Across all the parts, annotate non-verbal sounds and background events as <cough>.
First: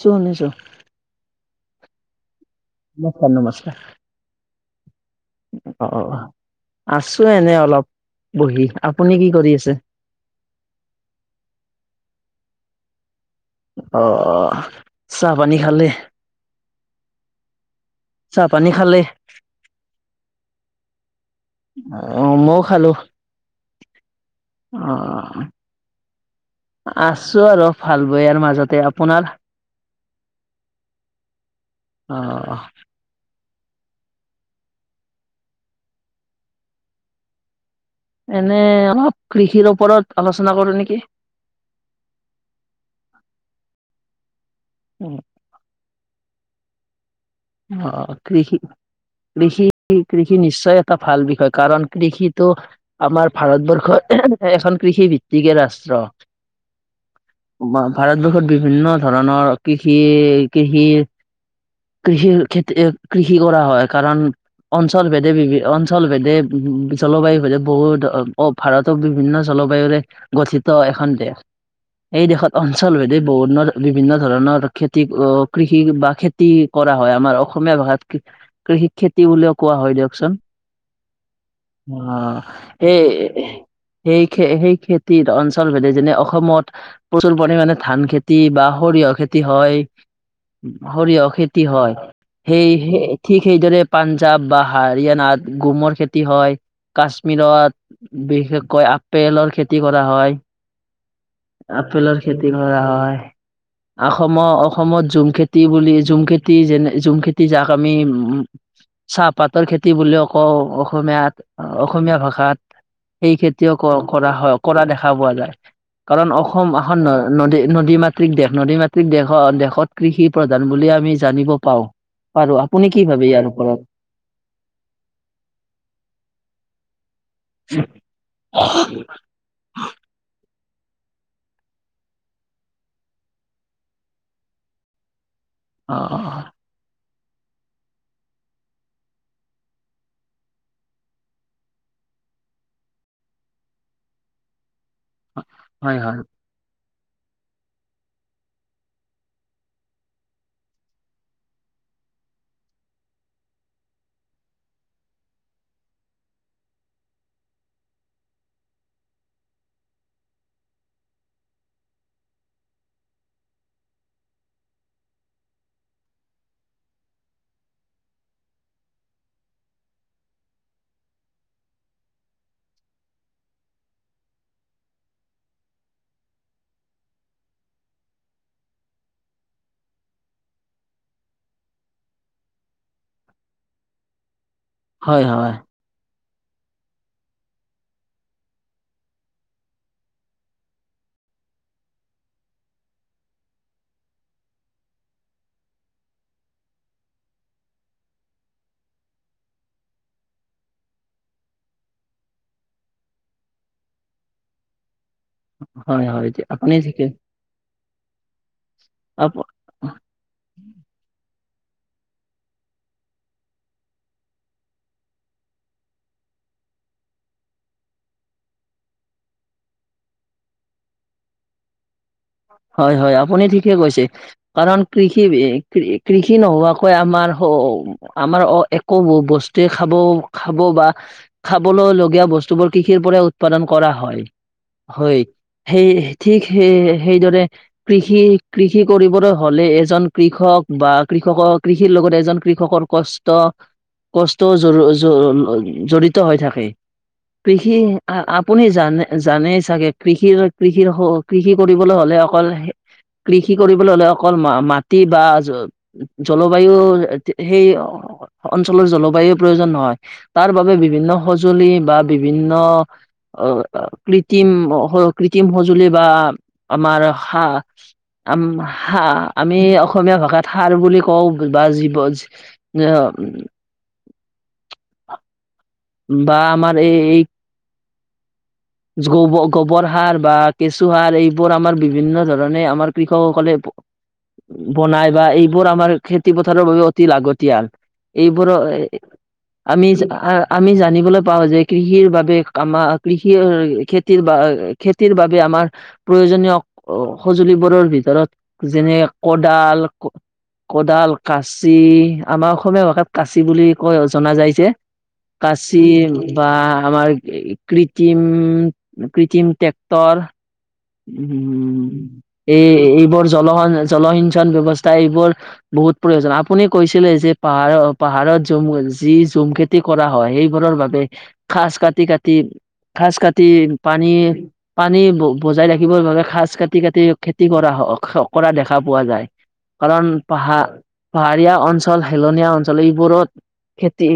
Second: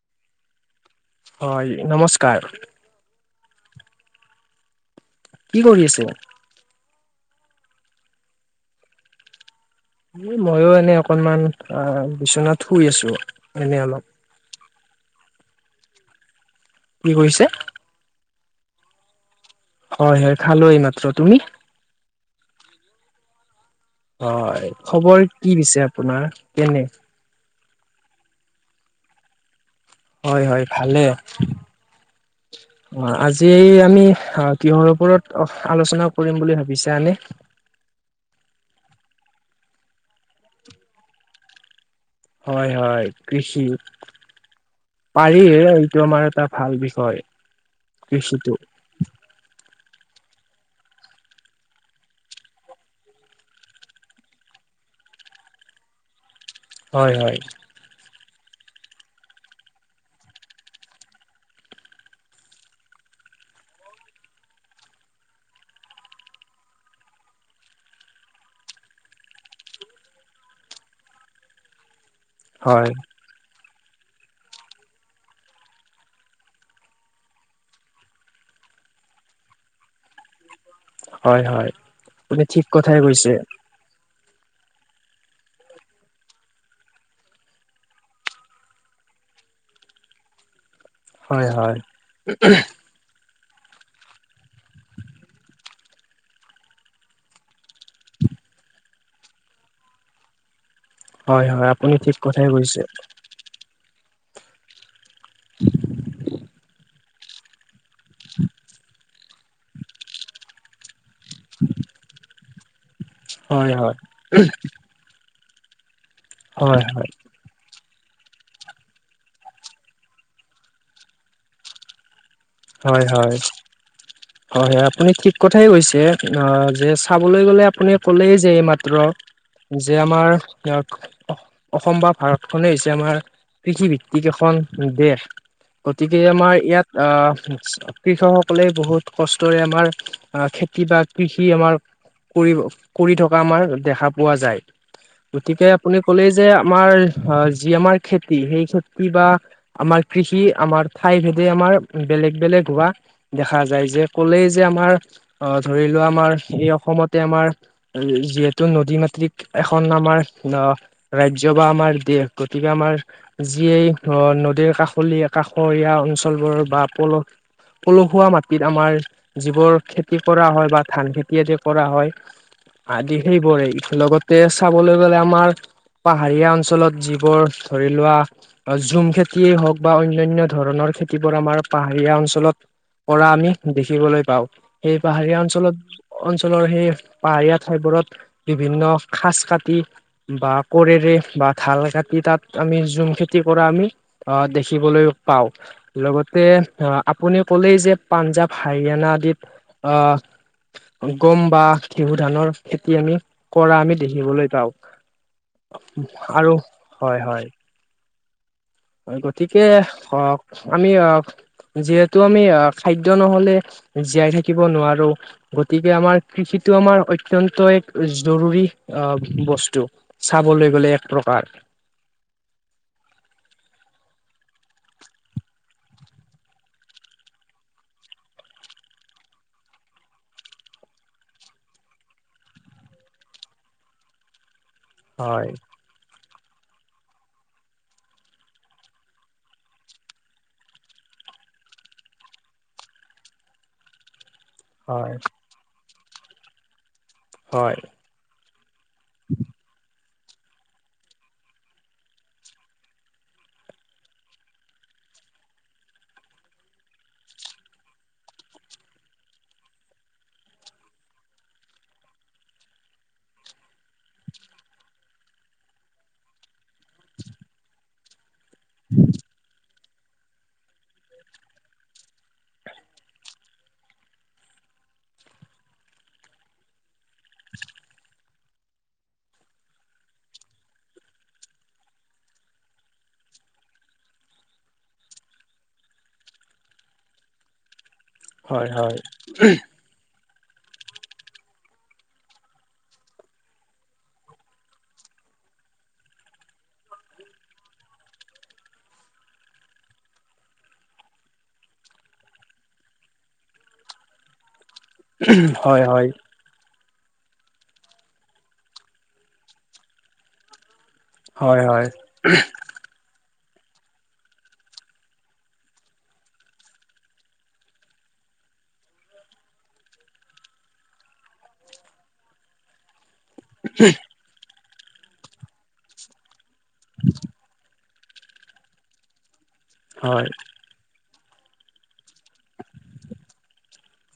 শুনিছো শুনিছো। হয়, নমস্কাৰ। নমস্কাৰ - নমস্কাৰ, কি কৰি অ' আছে? অ' আছ মই এনে অলপ বহি, আপুনি কি কৰি আছে? মইয়ো এনেই অকনমান আহ বিচনাত শুই আছো। এনে অলপ। অ' অ' চাহ পানী খালে? কি কৰিছে? চাহ পানী খালে? হয় হয় খালো এই মাত্ৰ তুমি? অ' মইও খালো। হয়, অ। খবৰ কি পিছে আপোনাৰ? কেনে? আছো আৰু ভাল বেয়াৰ মাজতে, আপোনাৰ? হয় হয় ভালে, অ অ' আজ আজি আমি আ কিহৰ ওপৰত অ আলোচনা কৰিম বুলি ভাবিছা এনেই? এনে অলপ কৃষিৰ ওপৰত আলোচনা কৰো নেকি? হয় হয় কৃষি পাৰি এইটো আমাৰ এটা ভাল বিষয়। অ' কৃষিটো কৃষি কৃষি কৃষি নিশ্চয় এটা ভাল বিষয় কাৰণ কৃষিটো আমাৰ ভাৰতবৰ্ষত এখন কৃষি ভিত্তিকে ৰাষ্ট্ৰ। হয় হয়। <unintelligible> বিভিন্ন ধৰণৰ কৃষি কৃষি কৃষিৰ খেতিৰে কৃষি কৰা হয় কাৰণ অঞ্চল ভেদে, <unintelligible> অঞ্চল ভেদে জলবায়ু ভেদে বহুত অ', ভাৰতৰ বিভিন্ন জলবায়ুৰে গঠিত এখন দেশ। এই দেশত হয় অঞ্চলভেদে বহুনৰ বিভিন্ন ধৰণৰ খেতি অ', কৃষি বা খেত তি কৰা হয় আমাৰ অসমীয়া ভাষাত কৃষি খেতি বুলিও কোৱা হয় দিয়কচোন। হয় হয় অ', আপুনি ঠিক কথাই সেই, কৈছে। সেই খে সেই খেতি অঞ্চলভেদে যেনে অসমত প্ৰচুৰ পৰিমাণে ধান খেতি বা সৰিয়হ খেত তি হয়, উম, সত খেতি হয়, সেই সে ঠিক সেইদৰে পাঞ্জাৱ বা হাৰিয়ানাত গোমৰ খেতি হয়। কাশ্মীৰত বিশেষকৈ আপেলৰ খেতি কৰা হয়। হয় হয় আপুনি আপেলৰ ঠিক কথাই খেতি কৰা কৈছে হয়। অসমৰ অসমত জুমখেতি, বুলি জুম খেতি, যেনে জুম খেতি যাক আমি উম চাহপাতৰ খেতি বুলিও কওঁ অসমীয়াত, অসমীয়া ভাষাত। সেই হয় খেতিও হয় হয়। কৰা হয়, কৰা দেখা পোৱা যায়, কাৰণ অসম হয়। এখন ন নদী নদী মাত দেশ, নদী মাতৃক দেশ দেশত কৃষি প্ৰধান বুলি আমি জানিব পাওঁ। পাৰো আপুনি কি হয় ভাবে হয় ইয়াৰ ওপৰত? হয় হয় আপুনি ঠিক কথাই কৈছে আহ যে চাবলৈ গলে আপুনি কলেই যে এই মাত্ৰ যে আমাৰ অসম বা ভাৰত খনেই হৈছে আমাৰ কৃষিভিত্তিক এখন দেশ। অ গতিকে আমাৰ ইয়াত অ' কৃষক সকলে বহুত কষ্টৰে আমাৰ আহ খেতি বা কৃষি আমাৰ কৰি কৰি থকা আমাৰ দেখা পোৱা যায়। গতিকে আপুনি হয় হয় ক'লেই যে আমাৰ অ' যি আমাৰ খেতি সেই খেতি বা আমাৰ কৃষি আমাৰ ঠাই ভেদে আমাৰ বেলেগ বেলেগ হোৱা দেখা যায়, যে ক'লেই যে আমাৰ অ' ধৰি লোৱা আমাৰ স অসমত আমাৰ যিহেতু নদী মাতৃক এখন আমাৰ ৰাজ্য বা আমাৰ দেশ গতিকে আমাৰ যিয়েই নদীৰ কাষৰীয়া কাষৰীয়া অঞ্চলবোৰৰ বা <unintelligible> পলসুৱা মাটিত আমাৰ যিবোৰ খেতি কৰা হয়, বা ধান খেতি আদি কৰা হয়। আদি সেইবোৰে, লগতে চাবলৈ গলে আমাৰ পাহাৰীয়া অঞ্চলত যিবোৰ ধৰি লোৱা অ' জুম খেতিয়ে হওক বা অন্যনয় ধৰণৰ খেতিবোৰ আমাৰ পাহাৰীয়া অঞ্চলত পৰা আমি দেখিবলৈ পাওঁ সেই হয় পাহাৰীয়া হয় অঞ্চলত অঞ্চলৰ সেই পাহাৰীয়া ঠাইবোৰত বিভিন্ন খাজ কাটি বা কোৰেৰে বা ঢাল কাটি তাত আমি জুম খেতি কৰা আমি অ' দেখিবলৈ পাওঁ, লগতে আহ আপুনি ক'লেই যে পাঞ্জাৱ, হাৰিয়ানা আদিত আহ গম বা ঘেহু ধানৰ খেতি আমি কৰা আমি দেখিবলৈ পাও। হয় হয় আৰু, আপুনি ঠিকে হয় হয়। হয় গতিকে অ' আমি আহ যিহেতু আমি আহ খাদ্য নহলে জীয়াই থাকিব নোৱাৰো গতিকে আমাৰ কৃষি সেইটো আমাৰ অত্যন্ত এক জৰুৰী বস্তু চাবলৈ গ'লে এক প্ৰকাৰ। <inaudible> হয় হয় আপুনি ঠিকে কৈছে, কাৰণ কৃষি কৃষি নোহোৱাকৈ আমাৰ আমাৰ অ' একো বস্তুৱে খাব খাব বা খাবলৈ লগীয়া বস্তুবোৰ কৃষিৰ পৰা উৎপাদন কৰা হয়, হয়, সেই ঠিক সেই সেইদৰে কৃষি কৃষি কৰিবলৈ হলে এজন কৃষক বা কৃষকৰ কৃষিৰ লগ লগত এজন কৃষকৰ কষ্ট ক য হয় য জড়িত হৈ থাকে কৃষি হয় আপুনি জানে জানে চাগে কৃষিৰ কৃষিৰ কৃষি কৰিবলৈ হ'লে অকল কৃষি কৰিবলৈ হলে অকল মাটি বা জলবায়ু সেই অঞ্চলৰ জলবায়ুৰ প্ৰয়োজন নহয়, তাৰ বাবোবে বিভিন্ন সঁজুলি বা বিভিন্ন অ, কৃত্ৰিম-কৃত্ৰিম সঁজুলি বা আমাৰ হা, <unintelligible> আমি অসমীয়া ভাষাত সাৰ বুলি কওঁ বা <unintelligible> বা আমাৰ এই-এই গোব-গোবৰ সাৰ বা কেঁচু সাৰ এইবোৰ আমাৰ বিভিন্ন ধৰণে আমাৰ কৃষকসকলে বনাই বা এইবোৰ আমাৰ খেতি পথাৰৰ বাবে অতি লাগতিয়াল। এইবোৰো হয় হয় আমি আমি জানিবলৈ পাওঁ যে কৃষিৰ বাবে আমাৰ কৃষি <unintelligible> খেতিৰ বা খেতিৰ বাবে আমাৰ প্ৰয়োজনীয় সজুলিবোৰৰ ভিতৰত যেনে কদাল কদাল, কাঁচি। আমাৰ অসমীয়া ভাষাত কাঁচি বুলি কয়, জনা যাই যে। কাঁচি হয় হয় বা আমাৰ কৃত্ৰিম-কৃত্ৰিম ট্ৰেক্টৰ হয় হয় উম, এই-এইবোৰ জলসন, জলসিঞ্চন ব্যৱস্থা এইবোৰ বহুত প্ৰয়োজন, আপুনি কৈছিলে যে পাহাৰ-পাহাৰৰ জুম, যি জুম খেতি কৰা হয় সেইবোৰৰ বাবে ঘাছ কাটি কাটি ঘাস কাটি, পানী-পানী বজাই ৰাখিবৰ বাবে সাজ কাটি কাটি কাটি খেতি কৰা হক, কৰা দেখা পোৱা যায়। কাৰণ হয় পাহাৰ পাহাৰীয়া অঞ্চল, হেলনীয়া অঞ্চল এইবোৰত খেতি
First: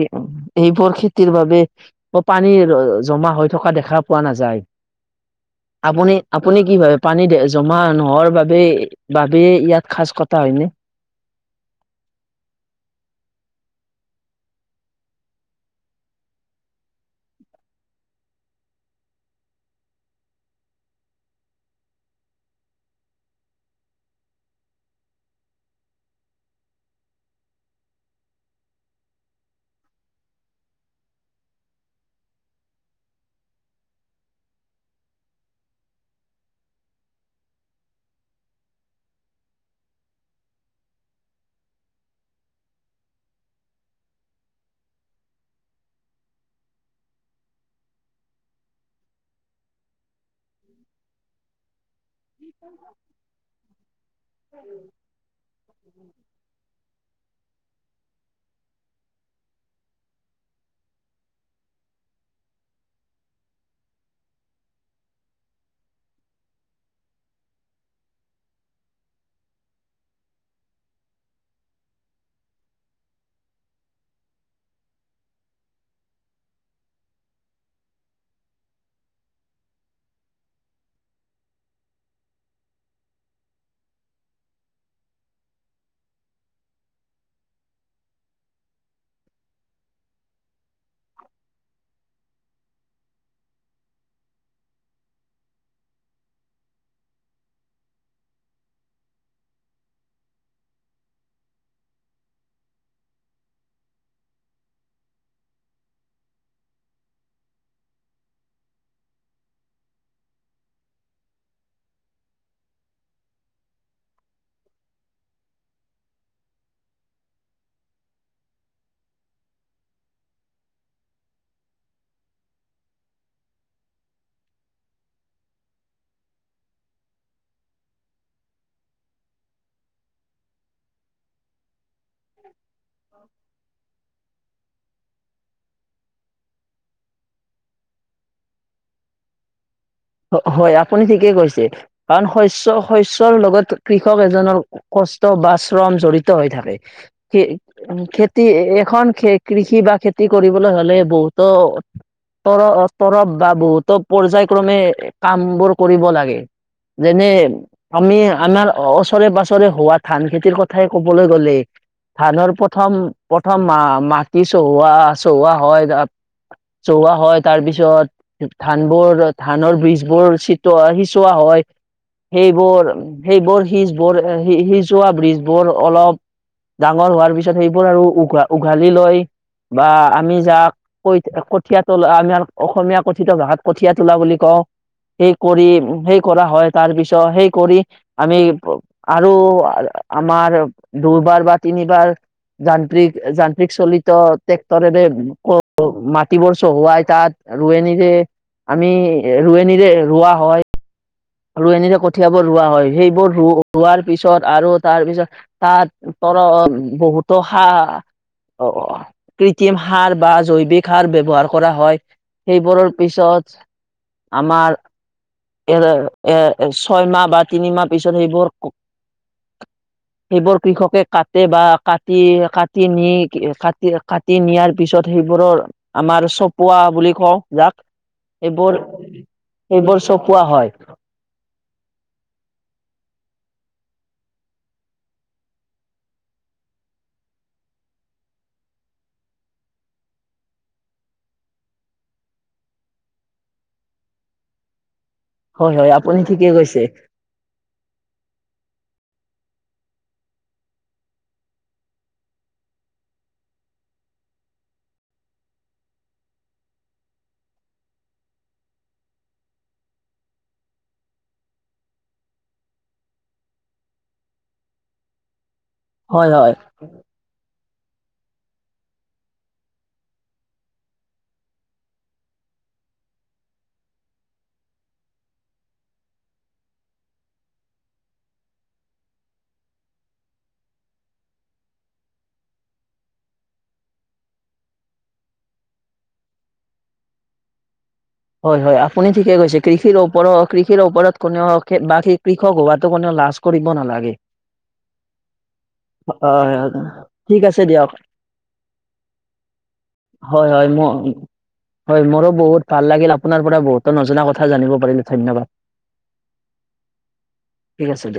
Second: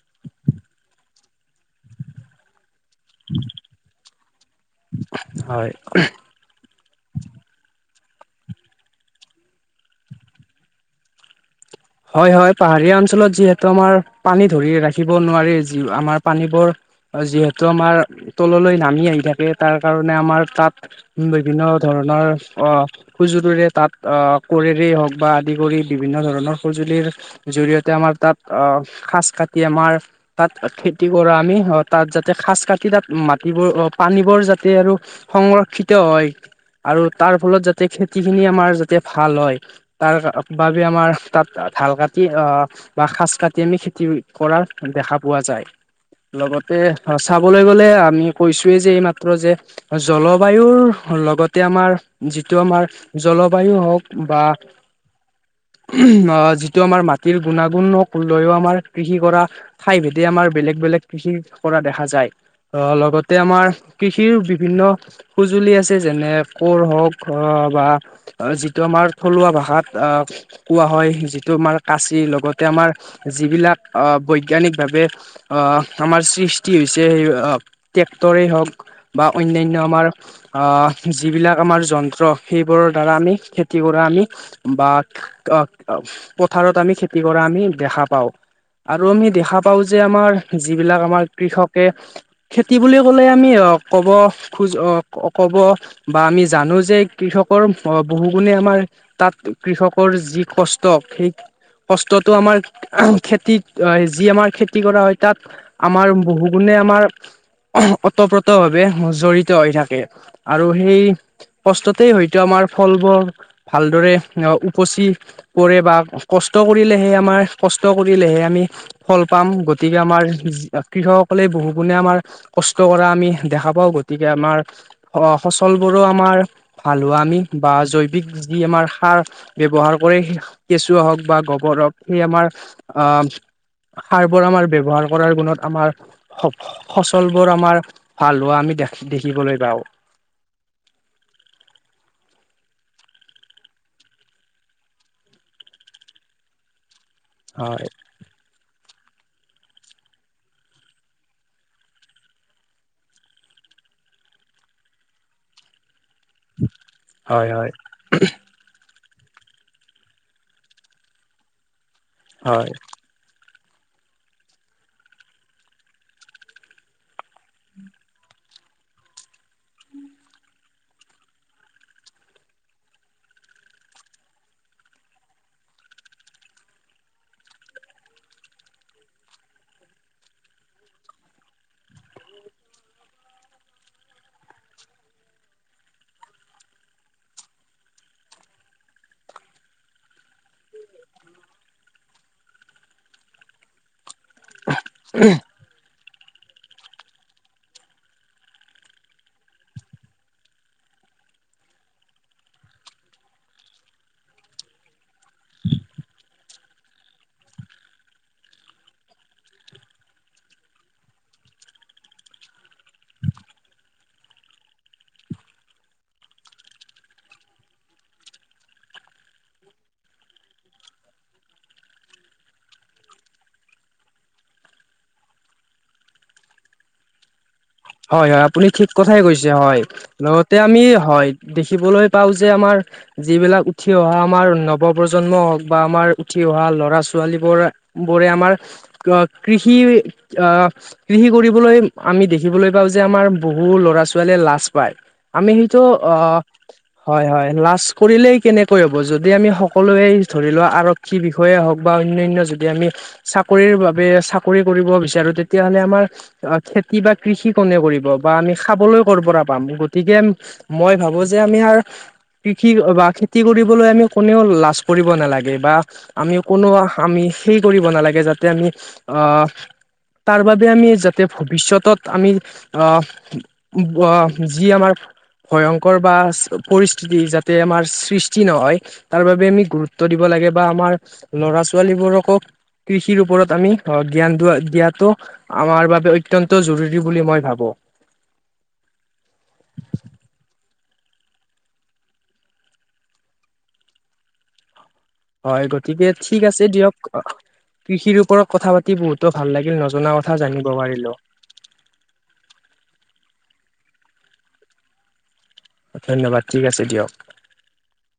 এইবোৰ খেতিৰ বাবে পানীৰ জমা হৈ থকা দেখা পোৱা নাযায়। হয় আপুনি, আপুনি কি ভাবে পানী জমা মানুহৰ বাবে, বাবে ইয়াত সাজ কথা হয়নে? হয় হয় পাহাৰীয়া অঞ্চলত যিহেতু আমাৰ পানী ধৰি ৰাখিব নোৱাৰি, যি আমাৰ পানীবোৰ যিহেতু আমাৰ তললৈ নামি আহি থাকে তাৰ কাৰণে আমাৰ তাত বিভিন্ন ধৰণৰ অ সজুলিৰে তাত অ কোৰেৰেই হওক বা আদি কৰি বিভিন্ন ধৰণৰ সজুলিৰ জৰিয়তে আমাৰ তাত অ সাজ কাটি আমাৰ তাত খেতি কৰা আমি। অ তাত যাতে সাজ কাটি তাত মাটিবোৰ অ পানী বোৰ যাতে আৰু সংৰক্ষিত হয়। আৰু তাৰ ফলত যাতে খেতি খিনি আমাৰ যাতে ভাল হয় তাৰ বাবে আমাৰ তাত ঢাল কাটি আহ বা সাজ কাটি আমি খেতি কৰা দেখা পোৱা যায়। লগতে চাবলৈ গ'লে আমি কৈছোৱয়েই যে এইমাত্ৰ যে জলবায়ুৰ লগতে আমাৰ যিটো আমাৰ জলবায়ু হওক বা যিটো আমাৰ মাটিৰ গুণাগুণক লয়ও আমাৰ কৃষি কৰা ঠাই ভেদে আমাৰ বেলেগ বেলেগ কৃষি কৰা দেখা যায়। অ লগতে আমাৰ কৃষিৰ বিভিন্ন সঁজুলি আছে, যেনে কোৰ হওঁক অ বা যিটো আমাৰ থলুৱা ভাষাত আহ কোৱা হয় যিটো আমাৰ কাচি লগতে আমাৰ যিবিলাক বৈজ্ঞানিকভাৱে আমাৰ সৃষ্টি হৈছে, ট্ৰেক্টৰে হওক বা অন্যান্য আমাৰ আহ যিবিলাক আমাৰ যন্ত্ৰ সেইবোৰৰ দ্বাৰা আমি খেতি কৰা আমি বা অ পথাৰত আমি খেতি কৰা আমি দেখা পাওঁ। আৰু আমি দেখা পাও যে আমাৰ যিবিলাক আমাৰ কৃষকে খেতি বুলি কলে আমি ক'ব খোজ অ কব বা আমি জানো যে কৃষকৰ বহু গুণে আমাৰ তাত কৃষকৰ যি কষ্ট সেই কষ্টতো আমাৰ খেতিত যি আমাৰ খেতি কৰা হয় তাত আমাৰ বহু গুণে। আমাৰ। ওতঃপ্ৰত ভাৱে জড়িত হৈ থাকে, আৰু সেই কষ্টতেই হয়তো আমাৰ। ফলবোৰ ভালদৰে উপচি কৰে বা কষ্ট কৰিলেহে আমাৰ কষ্ট কৰিলেহে আমি ফল পাম গতিকে আমাৰ কৃষকসকলে বহু গুণে আমাৰ কষ্ট কৰা আমি দেখা পাওঁ, গতিকে আমাৰ অ ফচলবোৰো আমাৰ ফালোঁ আমি বা জৈৱিক যি আমাৰ সাৰ ব্যৱহাৰ পৰে সেয়া কেঁচুৱা হওক বা গোবৰ হওক সেই আমাৰ আ সাৰ বোৰ আমাৰ ব্যৱহাৰ কৰাৰ গুণত আমাৰ ফচলবোৰ আমাৰ ভাল হোৱা আমি দেখ দেখিবলৈ পাওঁ। হয় আপুনি ঠিকেই কৈছে কাৰণ শস্য শস্যৰ লগত কৃষক এজনৰ কষ্ট বা শ্ৰম জড়িত হৈ থাকে। হয় খেতি এখন খে কৃষি বা খেতি কৰিবলৈ হ'লে বহুতো <unintelligible> বা বহুতো পৰ্যায়ক্ৰমে কাম বোৰ কৰিব লাগে, যেনে হয় হয় আমি আমাৰ অ' ফৰে বাছৰে হোৱা ধান খেতিৰ কথাই কবলৈ গ'লে ধানৰ হয় প্ৰথম মা মাটি চহোৱা চহোৱা হয় চহোৱা হয়, তাৰ পিছত ধানবোৰ ধানৰ বীজ বোৰ চিটৱা সিঁচোৱা হয় সেইবোৰ, সেইবোৰ সিজবোৰ সিজোৱা ব্ৰিজ বোৰ অলপ ডাঙৰ হোৱাৰ পিছত সেইবোৰ আৰু উঘা উঘালি লৈ বা আমি যাক ক কঠীয়া তোলা আমাৰ অসমীয়া কথিত ভাষাত কঠীয়া তোলা বুলি কওঁ। সেই কৰি, সেই কৰা হয়। তাৰপিছত সেই কৰি আমি আৰু আমাৰ দুবাৰ বা তিনিবাৰ যান্ত্ৰিক, যান্ত্ৰিক চলিত্ৰ টেক্টৰৰে ক মা <unintelligible> হোৱাই তাত ৰোৱনীৰে, আমি ৰোৱনীৰে ৰোৱা হয়। আৰু এনেৰে কঠিয়াবোৰ ৰোৱা হয় সেইবোৰ ৰ ৰোৱাৰ পিছত আৰু তাৰ পিছত তাত ৰ বহুত হা অ' কৃত্ৰিম সাৰ বা জৈৱিক সাৰ ব্যৱহাৰ কৰা হয়। সেইবোৰৰ পিছত আমাৰ এ এৰ ছয় মাহ বা তিনিমাহ পিছত সেইবোৰ সেইবোৰ কৃষকে কাটে বা কাটি কাটি নি কাটি কাটি নিয়াৰ পিছত সেই এইবোৰৰ আমাৰ চপোৱা বুলি কওঁ যাক হয় হয় আপুনি এইবোৰ ঠিক কথাই কৈছে, হয় এইবোৰ চপোৱা লগতে হয় আমি হয় দেখিবলৈ পাও যে আমাৰ যিবিলাক উঠি অহা আমাৰ নৱ প্ৰজন্ম হওক বা আমাৰ উঠি <unintelligible> ল'ৰা ছোৱালী বোৰ বোৰে আমাৰ অ' কৃষি অ' কৃষি ফুৰিলৈ আমি দেখিবলৈ পাওঁ যে আমাৰ বহু ল'ৰা ছোৱালীয়ে লাজ পায় আমি হয় সেইটো হয় অ' আপুনি ঠিকে কৈছে হয় হয় লাজ কৰিলেই কেনেক হ'ব যদি আমি সকলোৱে ধৰি লোৱা আৰক্ষী বিষয়ে হওক বা অনন্য়ানয় যদি আমি চাকৰি চাকৰি কৰিব বিচাৰো তেতিয়াহ'লে আমাৰ অ' খেতি বা কৃষি কোনে কৰিব বা আমি খাবলৈ কৰ পৰা পাম গতিকে মই ভাবো যে আমি কৃষি বা খেতি কৰিবলৈ আমি কোনেও লাজ কৰিব নালাগ গে বা হয় আমি হয় কোনো আমি সেই কৰিব নালাগে যাতে আমি অ', তাৰ বাবে আমি যাতে ভৱিষ্যতত আমি অ', উব, অ', যি আমাৰ ভয়ংকৰ বা পৰিস্থিতি যাতে আমাৰ সৃষ্টি নহয় তাৰ বাবে আমি গুৰুত্ব দিব লাগে বা আমাৰ ল'ৰা-ছোৱালীবোৰকক কৃষিৰ ওপৰত আমি অ', জ্ঞানটো দিয়াটো আমাৰ বাবে অত্যন্ত জৰুৰ ৰী বুলি মই ভাবো। হয়, হয় আপুনি ঠিকে কৈছে, কৃষিৰ ওপৰত, কৃষিৰ ওপৰত কোনেও বা কৃষক হোৱাটো কোনেও লাজ কৰিব নালাগে। হয় গতিকে ঠিক হয় আছে দিয়ক ঠিক আছে দিয়ক কৃষিৰ ওপৰত কথা পাতি বহুতো ভাল লাগিল নজনা কথা হয়, জানিব হয়, ম' পাৰিলো হয় মোৰো বহুত ভাল লাগ গিল আপোনাৰ পৰা বহুতো নজনা কথা জানিব পাৰিলোঁ, ধন্যবাদ। ধন্যবাদ, ঠিক আছে দিয়ক। ঠিক আছে দিয়ক